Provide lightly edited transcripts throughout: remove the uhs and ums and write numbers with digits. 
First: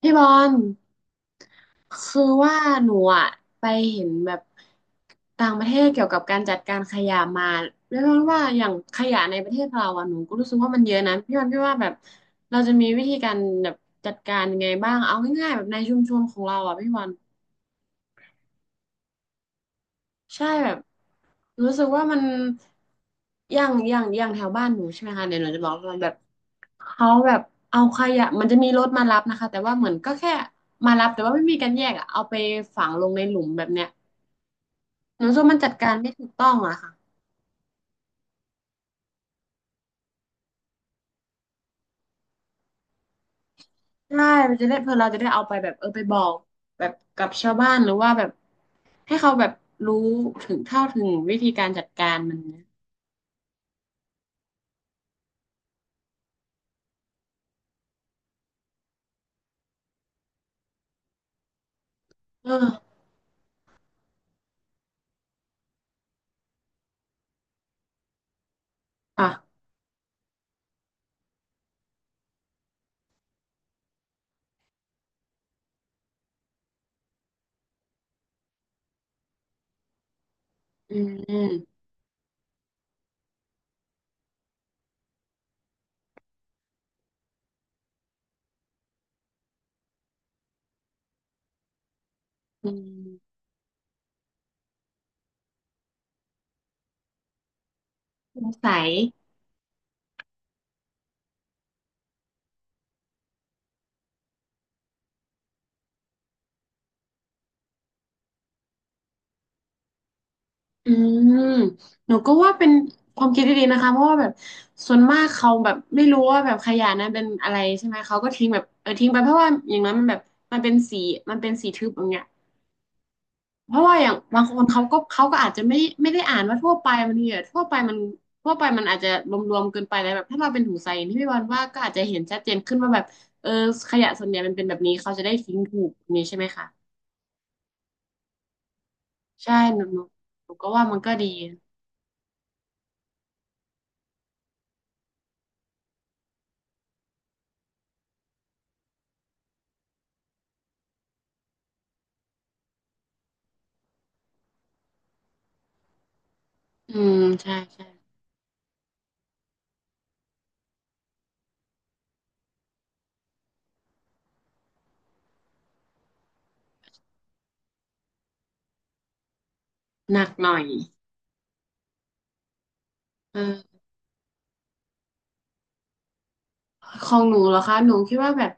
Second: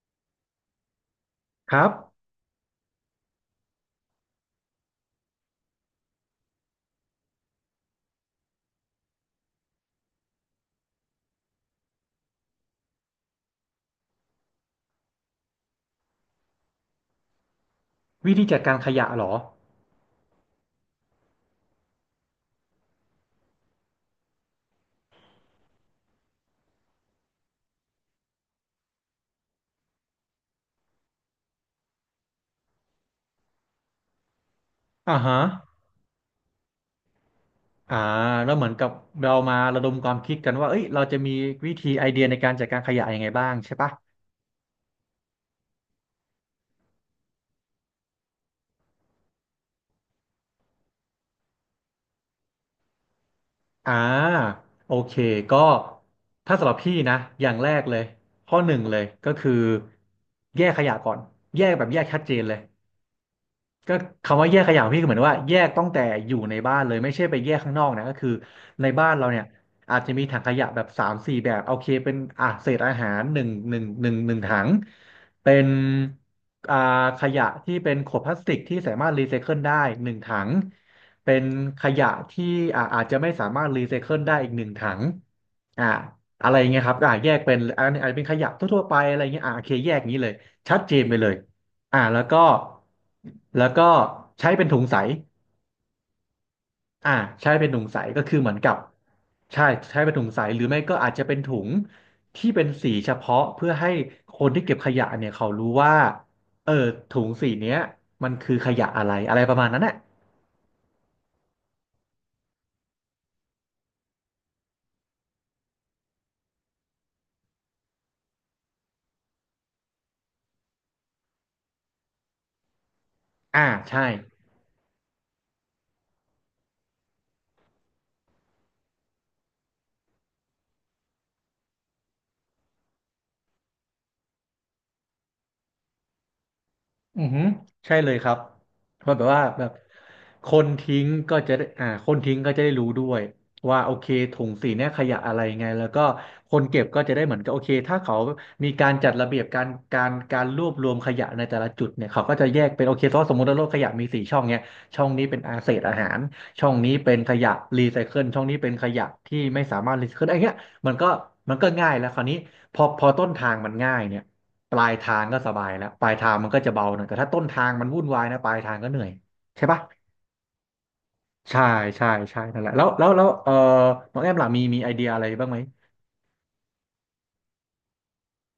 พี่บอลครับคือว่าหนูอะไปเห็นแบบต่างประเทศเกี่ยวกับการจัดการขยะมาเรียกว่าอย่างขยะในประเทศเราอะหนูก็รู้สึกว่ามันเยอะนะพี่บอลพี่ว่าแบบเราจะมีวิธีการแบบจัดการยังไงบ้างเอาง่ายๆแบบในชุมชนของเราอะพี่บอล วิธีจัดการขยะเหรอใช่แบบรู้สึกว่ามันอย่างแถวบ้านหนูใช่ไหมคะเดี๋ยวหนูจะบอกว่าแบบเขาแบบเอาขยะมันจะมีรถมารับนะคะแต่ว่าเหมือนก็แค่มารับแต่ว่าไม่มีการแยกอะเอาไปฝังลงในหลุมแบบเนี้ยอ่าหนูรู้ฮะสึกว่ามันจัดการไม่ถูกต้องอะค่ะอ่าแล้วเหมือนกับเรามาระดมความคิดกันว่าเอ้ยเราจะมีวิธีไอเดียในการจัดการขยะยังไงบ้างใช่ปะใช่มันจะได้เพื่อเราจะได้เอาไปแบบไปบอกแบบกับชาวบ้านหรือว่าแบบให้เขาแบบรู้ถึงวิธีการจัดการมันนะอ่าโอเคก็ถ้าสำหรับพี่นะอย่างแรกเลยข้อหนึ่งเลยก็คือแยกขยะก่อนแยกแบบแยกชัดเจนเลย เออก็คำว่าแยกขยะของพี่คือเหมือนว่าแยกตั้งแต่อยู่ในบ้านเลยไม่ใช่ไปแยกข้างนอกนะก็คือในบ้านอ่ะเราเนี่ยอาจจะมีถังขยะแบบสามสี่แบบโอเคเป็นเศษอาหารหนึ่งถังเป็นอ่าขยะที่เป็นขวดพลาสติกที่สามารถรีไซเคิลได้หนึ่งถังอืเป็นมขยะที่อาจจะไม่สามารถรีไซเคิลได้อีกหนึ่งถังอ่าอะไรอย่างเงี้ยครับแยกเป็นอันนี้อาจจะเป็นขยะทั่วๆไปอะไรเงี้ยโอเคแยกอย่างนี้เลยชัดเจนไปเลย แล้วก็อืมแล้วก็ใช้เป็นถุงใสอ่าใช้เป็นถุงใสก็คือสเหงมือนกัสับย ใช่ใช้เป็นถุงใสหรือไม่ก็อาจจะเป็นถุงที่เป็นสีเฉพาะเพื่อให้คนที่เก็บขยะเนี่ยเขารู้ว่าเออถุงสีเนี้ยมันคือขยะอะไรอะไรประมาณนั้นแหละอืมหนูก็ว่าเป็นความคิดที่ดีนะคะเพราะว่าแบบส่วนมากเขาแบบไม่รู้ว่าแบบขยะนั้นเป็นอะไรใช่ไหมเขาก็ทิ้งแบบทิ้งไปเพราะว่าอย่างนั้นมันแบบมันเป็นสีมันเป็นสีทึบอย่างเงี้ยอ่าเพราะว่าใช่ อย่างบางคนเขาก็อาจจะไม่ได้อ่านว่าทั่วไปมันอาจจะรวมๆเกินไปแล้วแบบถ้าเราเป็นถุงใสอย่างที่พี่วันว่าก็อาจจะเห็นชัดเจนขึ้นว่าแบบเออขยะส่วนใหญ่มันเป็นแบบนี้เขาจะได้ทิ้งถูกอย่างนี้ใช่ไหมคะอือหือใช่เลยครับเพราะแบบว่าใช่แบบคหนูนก็ว่ามัทิ้นงก็ดีก็จะได้คนทิ้งก็จะได้รู้ด้วยว่าโอเคถุงสีเนี่ยขยะอะไรไงแล้วก็คนเก็บก็จะได้เหมือนกับโอเคถ้าเขามีการจัดระเบียบการรวบรวมขยะในแต่ละจุดเนี่ยเขาก็จะแยกเป็นโอเคเพราะสมมติว่าโลกขยะมีสี่ช่องเนี่ยช่องนี้เป็นอาเศษอาหารช่องนี้อืเป็นมขยะใช่รีใช่ไซเคิลช่องนี้เป็นขยะที่ไม่สามารถรีไซเคิลไอ้เงี้ยมันก็มันก็ง่ายแล้วคราวนี้พอต้นทางมันง่ายเนี่ย ปลายทางก็สบายแล้วปลายทางมันก็จะเบาหน่อยแต่ถ้าต้นทางมันวุ่นวายนะปลายทางก็เหนื่อยใช่ปะหนักหน่อย ใช่ใช่ใช่นั่นแหละแล้วเออเออน้องแอมล่ะมีไอเดียอะไรบ้างไหมของหนูเหรอคะหนูคิดว่าแบบ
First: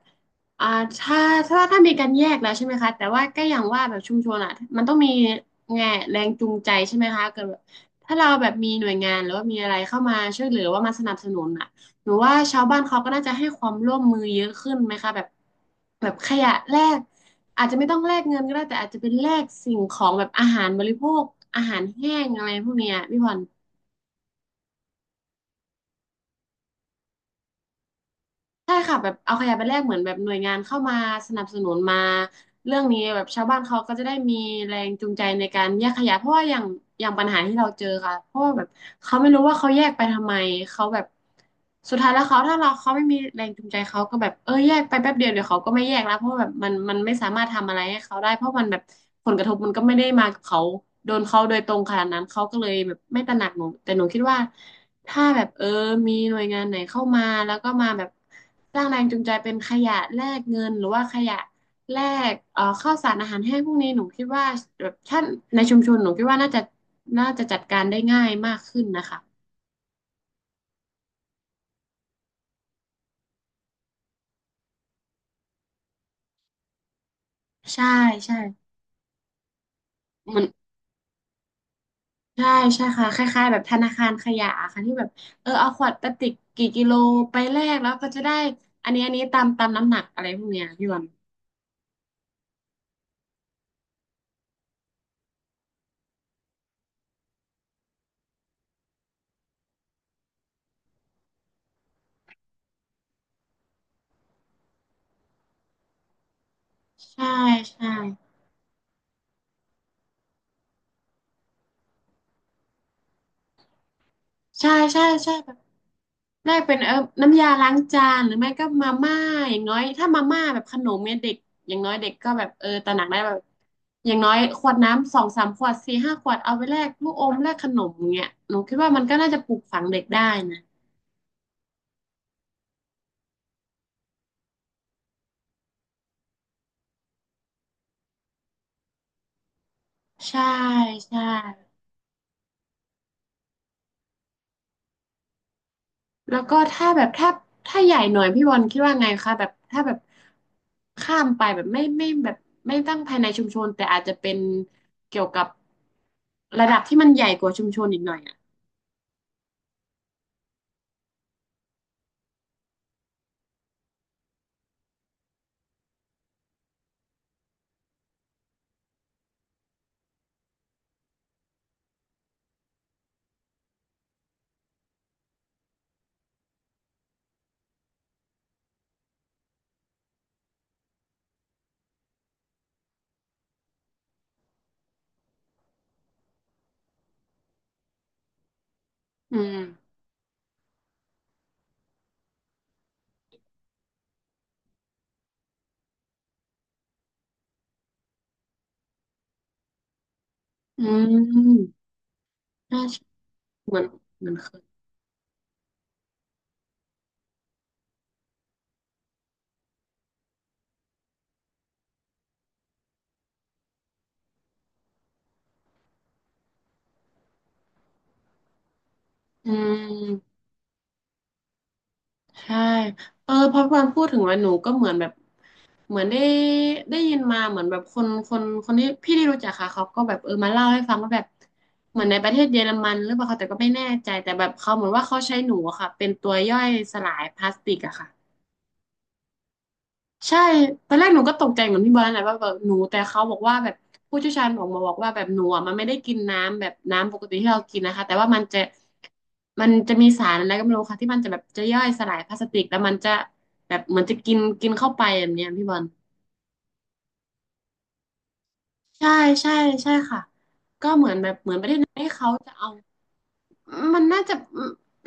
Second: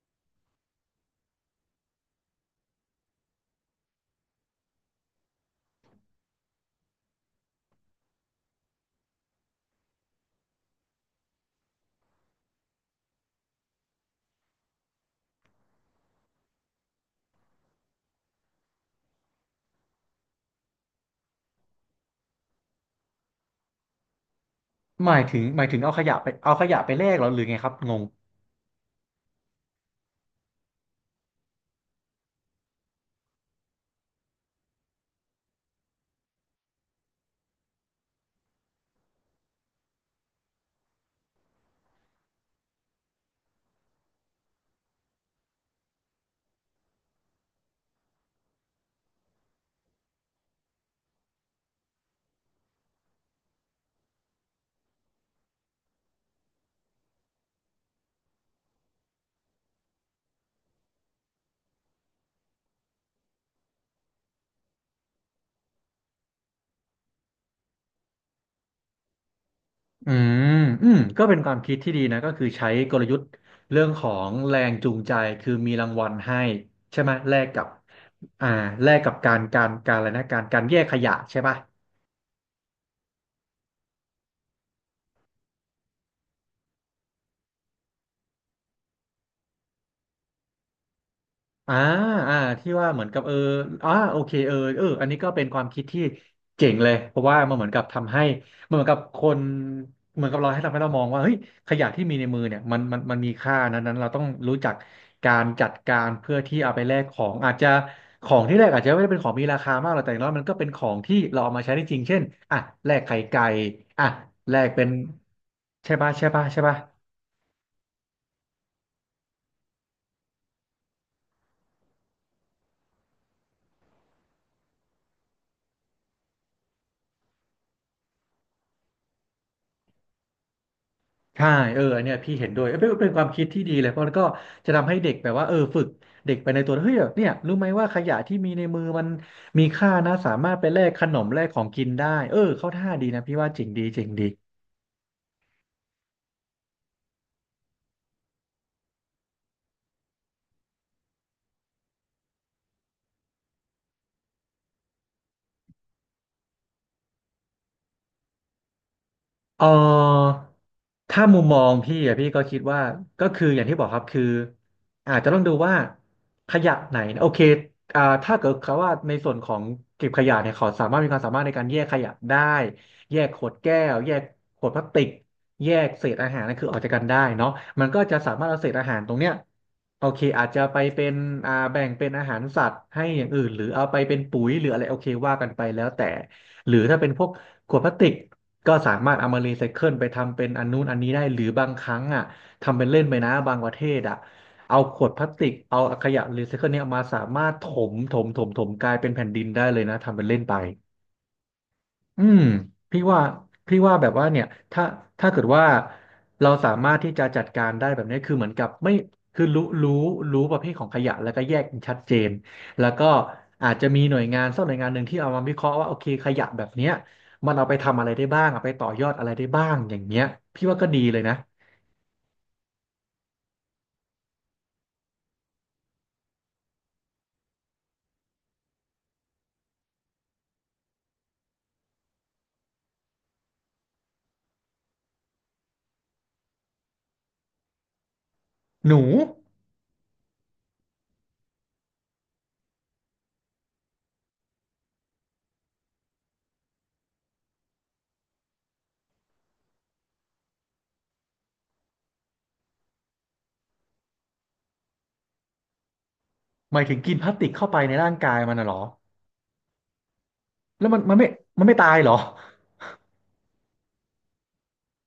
อ่าถ้ามีการแยกแล้วใช่ไหมคะแต่ว่าก็อย่างว่าแบบชุมชนอ่ะมันต้องมีแง่แรงจูงใจใช่ไหมคะเกิดแบบถ้าเราแบบมีหน่วยงานหรือว่ามีอะไรเข้ามาช่วยเหลือว่ามาสนับสนุนอ่ะหนูว่าชาวบ้านเขาก็น่าจะให้ความร่วมมือเยอะขึ้นไหมคะแบบขยะแลกอาจจะไม่ต้องแลกเงินก็ได้แต่อาจจะเป็นแลกสิ่งของแบบอาหารบริโภคอาหารแห้งอะไรพวกเนี้ยพี่พร หมายถึงเอาขยะไปแลกเหรอหรือไงครับงงใช่ค่ะแบบเอาขยะไปแลกเหมือนแบบหน่วยงานเข้ามาสนับสนุนมาเรื่องนี้แบบชาวบ้านเขาก็จะได้มีแรงจูงใจในการแยกขยะเพราะว่าอย่างปัญหาที่เราเจอค่ะเพราะว่าแบบเขาไม่รู้ว่าเขาแยกไปทำไมเขาแบบสุดท้ายแล้วเขาไม่มีแรงจูงใจเขาก็แบบแยกไปแป๊บเดียวเดี๋ยวเขาก็ไม่แยกแล้วเพราะว่าแบบมันไม่สามารถทำอะไรให้เขาได้เพราะมันแบบผลกระทบมันก็ไม่ได้มากับเขาโดนเขาโดยตรงขนาดนั้นเขาก็เลยแบบไม่ตระหนักหนูแต่หนูคิดว่า ถ้าแบบมีหน่วยงานไหนเข้ามาแล้วก็มาแบบสร้างแรงจูงใจเป็นขยะแลกเงินหรือว่าขยะแลกข้าวสารอาหารแห้งพวกนี้หนูคิดว่าแบบท่านในชุมชนหนูคิดว่าน่าจะจัดการได้ง่ายมากขึ้นนะคะอืมก็เป็นความคิดที่ดีนะก็คือใช้กลยุทธ์เรื่องของแรงจูงใจคือมีรางวัลให้ใช่ไหมแลกกับใช่ใช่อ่าแลกกับการอะไรนะเหมือนการแยกขยะใช่ปะ ใช่ใช่ค่ะคล้ายๆแบบธนาคารขยะค่ะที่แบบเอาขวดพลาสติกกี่กิโลไปแลกแล้วก็จะได้อันนี้ตามน้ำหนักอะไรพวกเนี้ยพี่วันอ่าที่ว่าเหมือนกับเออโอเคอันนี้ก็เป็นความคิดที่เจ๋งเลยเพราะว่ามันเหมือนกับทำให้มันเหมือนกับคนเหมือนกับเราให้ทำให้เรามองว่าเฮ้ยขยะที่มีในมือเนี่ยมันมีค่านะนั้นเราต้องรู้จักการจัดการเพื่อที่เอาไปแลกขอใช่งอาจจะใช่ของที่แลกอาจจะไม่ได้เป็นของมีราคามากหรอกแต่อย่างน้อยมันก็เป็นของที่เราเอามาใช้ได้จริงเช่นอ่ะแลกไข่ไก่อ่ะแลกใช่เป็นใช่ใช่แบบ ได้ใช่เป็ปะ นน้ำยาล้างจานหรือไม่ก็มาม่าอย่างน้อยถ้ามาม่าแบบขนมเนี่ยเด็กอย่างน้อยเด็กก็แบบตระหนักได้แบบอย่างน้อยขวดน้ำสองสามขวดสี่ห้าขวดเอาไปแลกลูกอมแลกขนมอย่างเงี้ยหนูคิดว่ามันก็น่าจะปลูกฝังเด็กได้นะใช่เอออันเนี่ยพี่เห็นด้วยเอ้ยเป็นความคิดที่ดีเลย เพราะมันก็จะทำให้เด็กแบบว่าเออฝึกเด็กไปในตัวเฮ้ยเนี่ยรู้ไหมว่าขยะที่มีในมือมันมีค่านะ สาใช่มารถไปแลกขนใช่มแลกของกินได้เออเข้าท่าดีนะพี่ว่าจริงดีจริงดี แล้วก็ถ้าแบบถ้าถ้าใหญ่หน่อยพี่บอลคิดว่าไงคะแบบถ้าแบบข้ามไปแบบไม่ไม่แบบไม่ตั้งภายในชุมชนแต่อาจจะเป็นเกี่ยวกับระดับที่มันใหญ่กว่าชุมชนอีกหน่อยอ่ะเออถ้ามุมมองพี่อะพี่ก็คิดว่าก็คืออย่างที่บอกครับคืออาจจะต้องดูว่าขยะไหนนะโอเคถ้าเกิดเขาว่าในส่วนของเก็บขยะเนี่ยเขาสามารถมีความสามารถในการแยกขยะได้แยกขวดแก้วแยกขวดพลาสติกแยกเศษอาหารนั่นคือออกจากกันได้เนาะมันก็จะสามารถเอาเศษอาหารตรงเนี้ยโอเคอาจจะไปเป็นแบ่งเป็นอาหารสัตว์ให้อย่างอื่นหรือเอาไปเป็นปุ๋ยหรืออะไรโอเคว่ากันไปแล้วแต่หรือถ้าเป็นพวก ขวดพลาสติกก็สามารถเอาอืมารีม ไซเคิลไปทำเป็นอันนู้นอันนี้ได้หรือบางครั้งอ่ะทำเป็นเล่นไปนะบางประเทศอ่ะเอาขวดพลาสติกเอาขยะรีไซเคิลเนี่ยอมาสามารถถมกลายเป็นแผ่นดินได้เลยนะทำเป็นเล่นไป อืม อืมน่าพี่จะว่าเหพี่มือนว่าแบบเหว่ามือนเนี่ยเคยถ้าถ้าเกิดว่าเราสามารถที่จะจัดการได้แบบนี้คือเหมือนกับไม่คือรู้ประเภทของขยะแล้วก็แยกชัดเจนแล้วก็อาจจะมีหน่วยงานสักหน่วยงานหนึ่งที่เอามาวิเคราะห์ว่าโอเคขยะแบบเนี้ยมันเอาไปทำอะไรได้บ้างเอาไปต่อยอดอะไรได้อืบ้างอย่างเงี้ยมพี่ว่าก็ดีเลยนะใช่เออพอพูดถึงว่าหนูก็เหมือนแบบเหมือนได้ยินมาเหมือนแบบคนที่รู้จักค่ะเขาก็แบบมาเล่าให้ฟังว่าแบบ เหมือนในประเทศเยอรมันหรือเปล่าคะแต่ก็ไม่แน่ใจแต่แบบเขาเหมือนว่าเขาใช้หนูอะค่ะเป็นตัวย่อยสลายพลาสติกอะค่ะ หนูใช่ตอนแรกหนูก็ตกใจเหมือนพี่บอลนั่นแหละว่าแบบหนูแต่เขาบอกว่าแบบผู้เชี่ยวชาญบอกมาบอกว่าแบบหนูมันไม่ได้กินน้ำแบบน้ำปกติที่เรากินนะคะแต่ว่ามันจะมีสารอะไรก็ไม่รู้ค่ะที่มันจะแบบจะย่อยสลายพลาสติกแล้วมันจะแบบเหมือนจะกินกินเข้าไปแบบเนี้ยพี่บอลหมายถึงกินพลาสติกเข้าไปในร่างกายมันน่ะเหรอใช่ใช่ใช่ค่ะแล้วก็มันเหมือมันนไม่แบบเหมือนมัปนระเทไม่ศตานั้นยให้เหรอเขาจะเอา มันน่าจะ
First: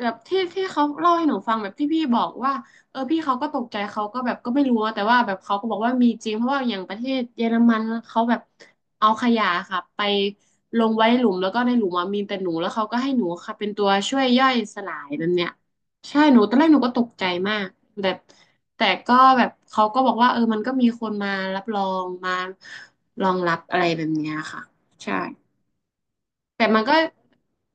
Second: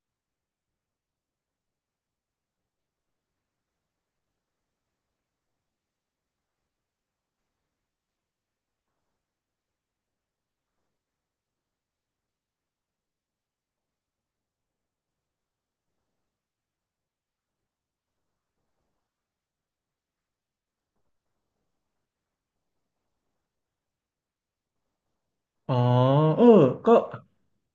แบบที่เขาเล่าให้หนูฟังแบบที่พี่บอกว่าเออพี่เขาก็ตกใจเขาก็แบบก็ไม่รู้แต่ว่าแบบเขาก็บอกว่ามีจริงเพราะว่าอย่างประเทศเยอรมันเขาแบบเอาขยะค่ะไปลงไว้นหลุมแล้วก็ในหลุมมีแต่หนูแล้วเขาก็ให้หนูค่ะเป็นตัวช่วยย่อยสลายนั่นเนี่ยใช่หนูตอนแรกหนูก็ตกใจมากแบบแต่ก็แบบเขาก็บอกว่าเออมันก็มีคนมารับรองมารองรับอะไรแบบเนี้ยค่ะใช่ อ๋อเออแต่มันก็ก็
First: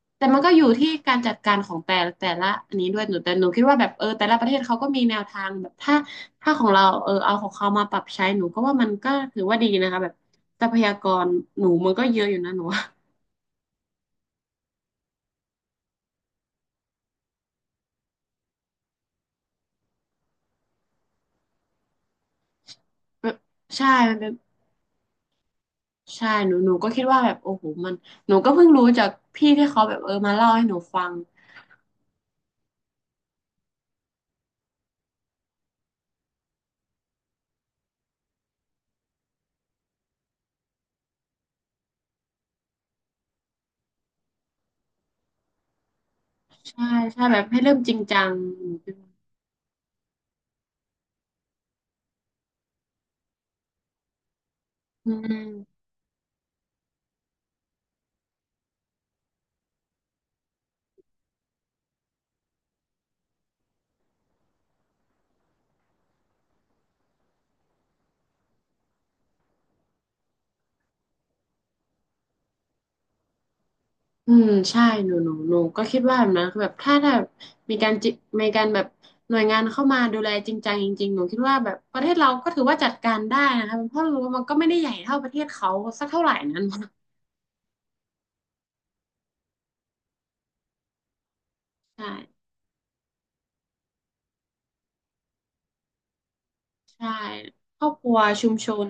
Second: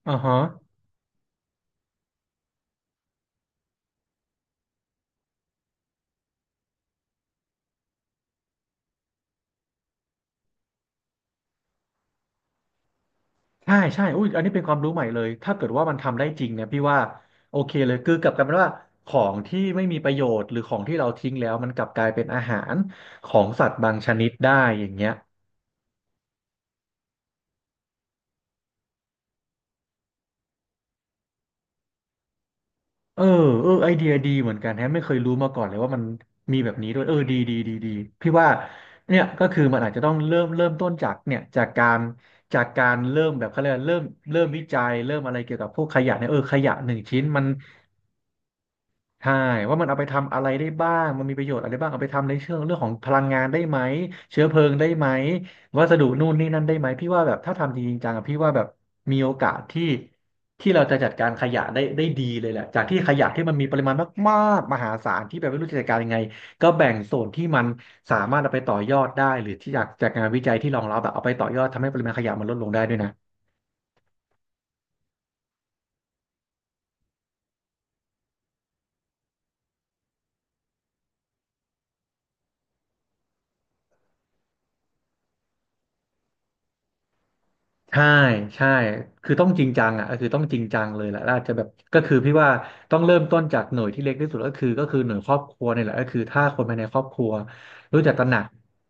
อ่าแต่ฮะ มันก็อยู่ที่การจัดการของแต่ละอันนี้ด้วยหนูแต่หนูคิดว่าแบบเออแต่ละประเทศเขาก็มีแนวทางแบบถ้าของเราเออเอาของเขามาปรับใช้หนูก็ว่ามันก็ถือว่าดีนะคะแบบทรัพยากรหนูมันก็เยอะอยู่นะหนูว่าใช่ใช่อุ้ยอันนี้เป็นความรู้ใหม่เลย ถ้าเกิดว่ามันทำได้จริงเนี่ยพี่ว่าโอเคเลยคือกลับกลายเป็นว่าของที่ไม่มีประโยชน์หรือของที่เราทิ้งแล้วมันกลับกลายเป็นอาหารแบขบองสัตว์ใช่บางชมันนิเป็ดนได้อย่างเงี้ยใช่หนูก็คิดว่าแบบโอ้โหมันหนูก็เพิ่งรู้จากพี่ที่เขาแบบเออมาเล่าให้หนูฟังเออเออไอเดียดีเหมือนกันแฮะไม่เคยรู้มาก่อนเลยว่ามันมีแบบนี้ด้วยเออดีดีดีดี พี่ว่าเนี่ยก็คือมันอาจจะต้องเริ่มต้นจากเนี่ยจากการจากการเริ่มแบบเขาเรียกว่าเริ่มวิจัยเริ่มอะไรเกี่ยวกับพวกขยะเนี่ยเออขยะหใช่นึ่งชิ้นใช่แบมัน บให้เริ่มจริงจังหนูคิดว่าใช่ว่ามันเอาไปทำอะไรได้บ้างมันมีประโยชน์อะไรบ้างเอาไปทำในเชิงเรื่องของพลังงานได้ไหมเชื้อเพลิงได้ไหมอืม วัสดุนู่นนี่นั่นได้ไหมพี่ว่าแบบถ้าทำจริงๆจังอะพี่ว่าแบบมีโอกาสที่ที่เราจะจัดการขยะได้ดีเลยแหละจากที่ขยะที่มันมีปริมาณมากๆมหาศาลที่แบบไม่รู้จะจัดการยังไงก็แบ่งโซนที่มันสามารถเอาไปต่อยอดได้หรือที่จากงานวิจัยที่รองรับแบบเอาไปต่อยอดทำให้ปริมาณขยะมันลดลงได้ด้วยนะ อืมใช่หนูก็คิดว่าแบบนั้นคือแบบถ้ามีการจิมีการแบบหน่วยงานเข้ามาดูแลจริงจังจริงๆหนูคิดว่าแบบประเทศเราก็ถือว่าจัดการได้นะคะเพราะรู้ว่ามันก็ไม่ได้ใหญ่เท่าประเทศเขาสักเท่าไหร่นั้นใช่ใช่คือต้องจริงจังอ่ะก็คือต้องจริงจังเลยแหละแล้วอาจจะแบบก็ใช่คือพี่ว่าต้องเริ่มต้นจากหน่วยที่เล็กที่สุดก็คือก็คือหน่วยครอบครัวเนี่ยแหละก็คือถ้าคนภายในครอบใช่ครัวครอบรู้คจักรัวตระหนักชุมชน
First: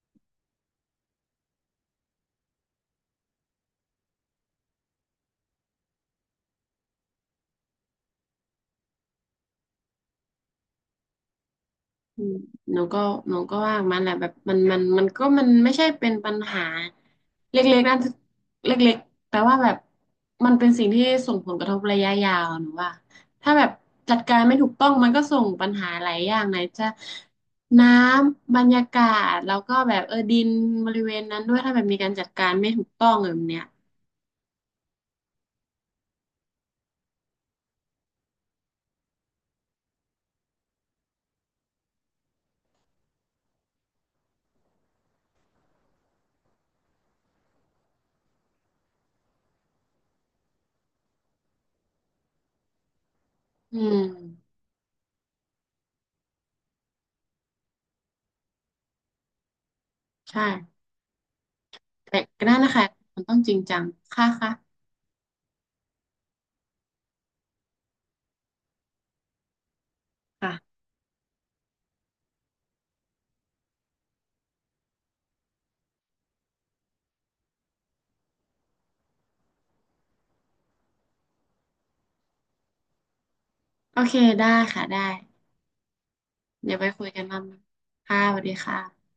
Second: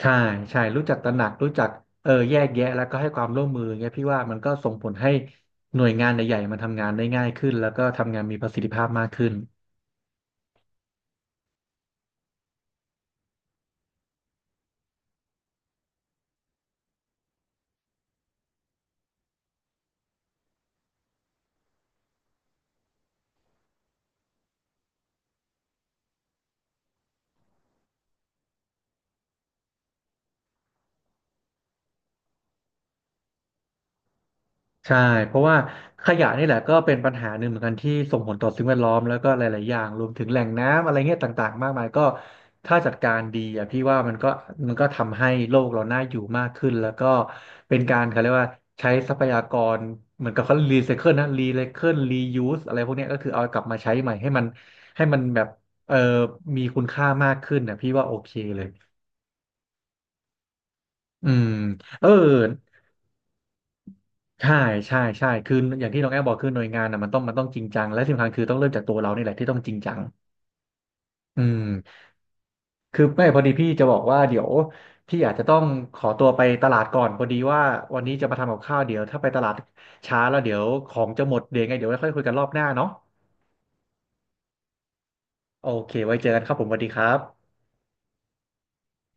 ใช่ใช่รู้จักตระหนักรู้จักเออแยกแยะแล้วก็ให้ความร่วมมือเงี้ยพี่ว่ามันก็ส่งผลให้หน่วยงานใหญ่ๆมันทำงานได้ง่ายขึ้นแล้วก็ทำงานมีประสิทธิภาพมากขึ้น อืมหนูก็หนูก็ว่ามันแหละแบบมันไม่ใช่เป็นปัญหาเล็กๆนั่นเล็กๆแต่ว่าแบบมันเป็นสิ่งที่ส่งผลกระทบระยะยาวหนูว่าถ้าแบบจัดการไม่ถูกต้องมันก็ส่งปัญหาหลายอย่างไหนจะน้ำบรรยากาศแล้วก็แบบเออดินบริเวณนั้นด้วยถ้าแบบมีการจัดการไม่ถูกต้องแบบเนี้ยใช่เพราะว่าขยะนี่แหละก็เป็นปัญหาหนึ่งเหมือนกันที่ส่งผลต่อสิ่งแวดล้อมแล้วก็หลายๆ อย่างรวมถึงแหล่งน้ำอะไรเงี้ยต่างๆ มากมายก็ถ้าจัดการดีอ่ะพี่ว่ามันก็ทำให้โลกเราน่าอยู่มากขึ้นแล้วก็เป็นการเขาเรียกว่าใช้ทรัพยากรเหมือนกับเขารีไซเคิลนะรีไซเคิลรียูสอะไรพวกเนี้ยก็คือเอากลับมาอืใช้มใหม่ให้มันให้มันแบบเออมีคุณค่ามากขึ้นนะพี่ว่าโอเคเลยใช่อืมเออ แต่ก็นั่นนะคะมันต้องจริงจังค่ะใช่ค่ะใช่คืออย่างที่น้องแอบบอกคือหน่วยงานอ่ะมันต้องจริงจังและที่สำคัญคือต้องเริ่มจากตัวเรานี่แหละที่ต้องจริงจังค่ะอืมคือไม่พอดีพี่จะบอกว่าเดี๋ยวพี่อาจจะต้องขอตัวไปตลาดก่อนพอดีว่าวันนี้จะมาทำกับข้าวเดี๋ยวถ้าไปตลาดช้าแล้วเดี๋ยวของจะหมดเดี๋ยวไงเดี๋ยวค่อยคุยกันรอบหน้าเนาะโอเคได้ค่ะได้ โอเคไว้เจอกันครับผมสเดี๋ยวัวสไปดีคคุรัยกันรอบบหนึงค่ะสวัสดีค่ะ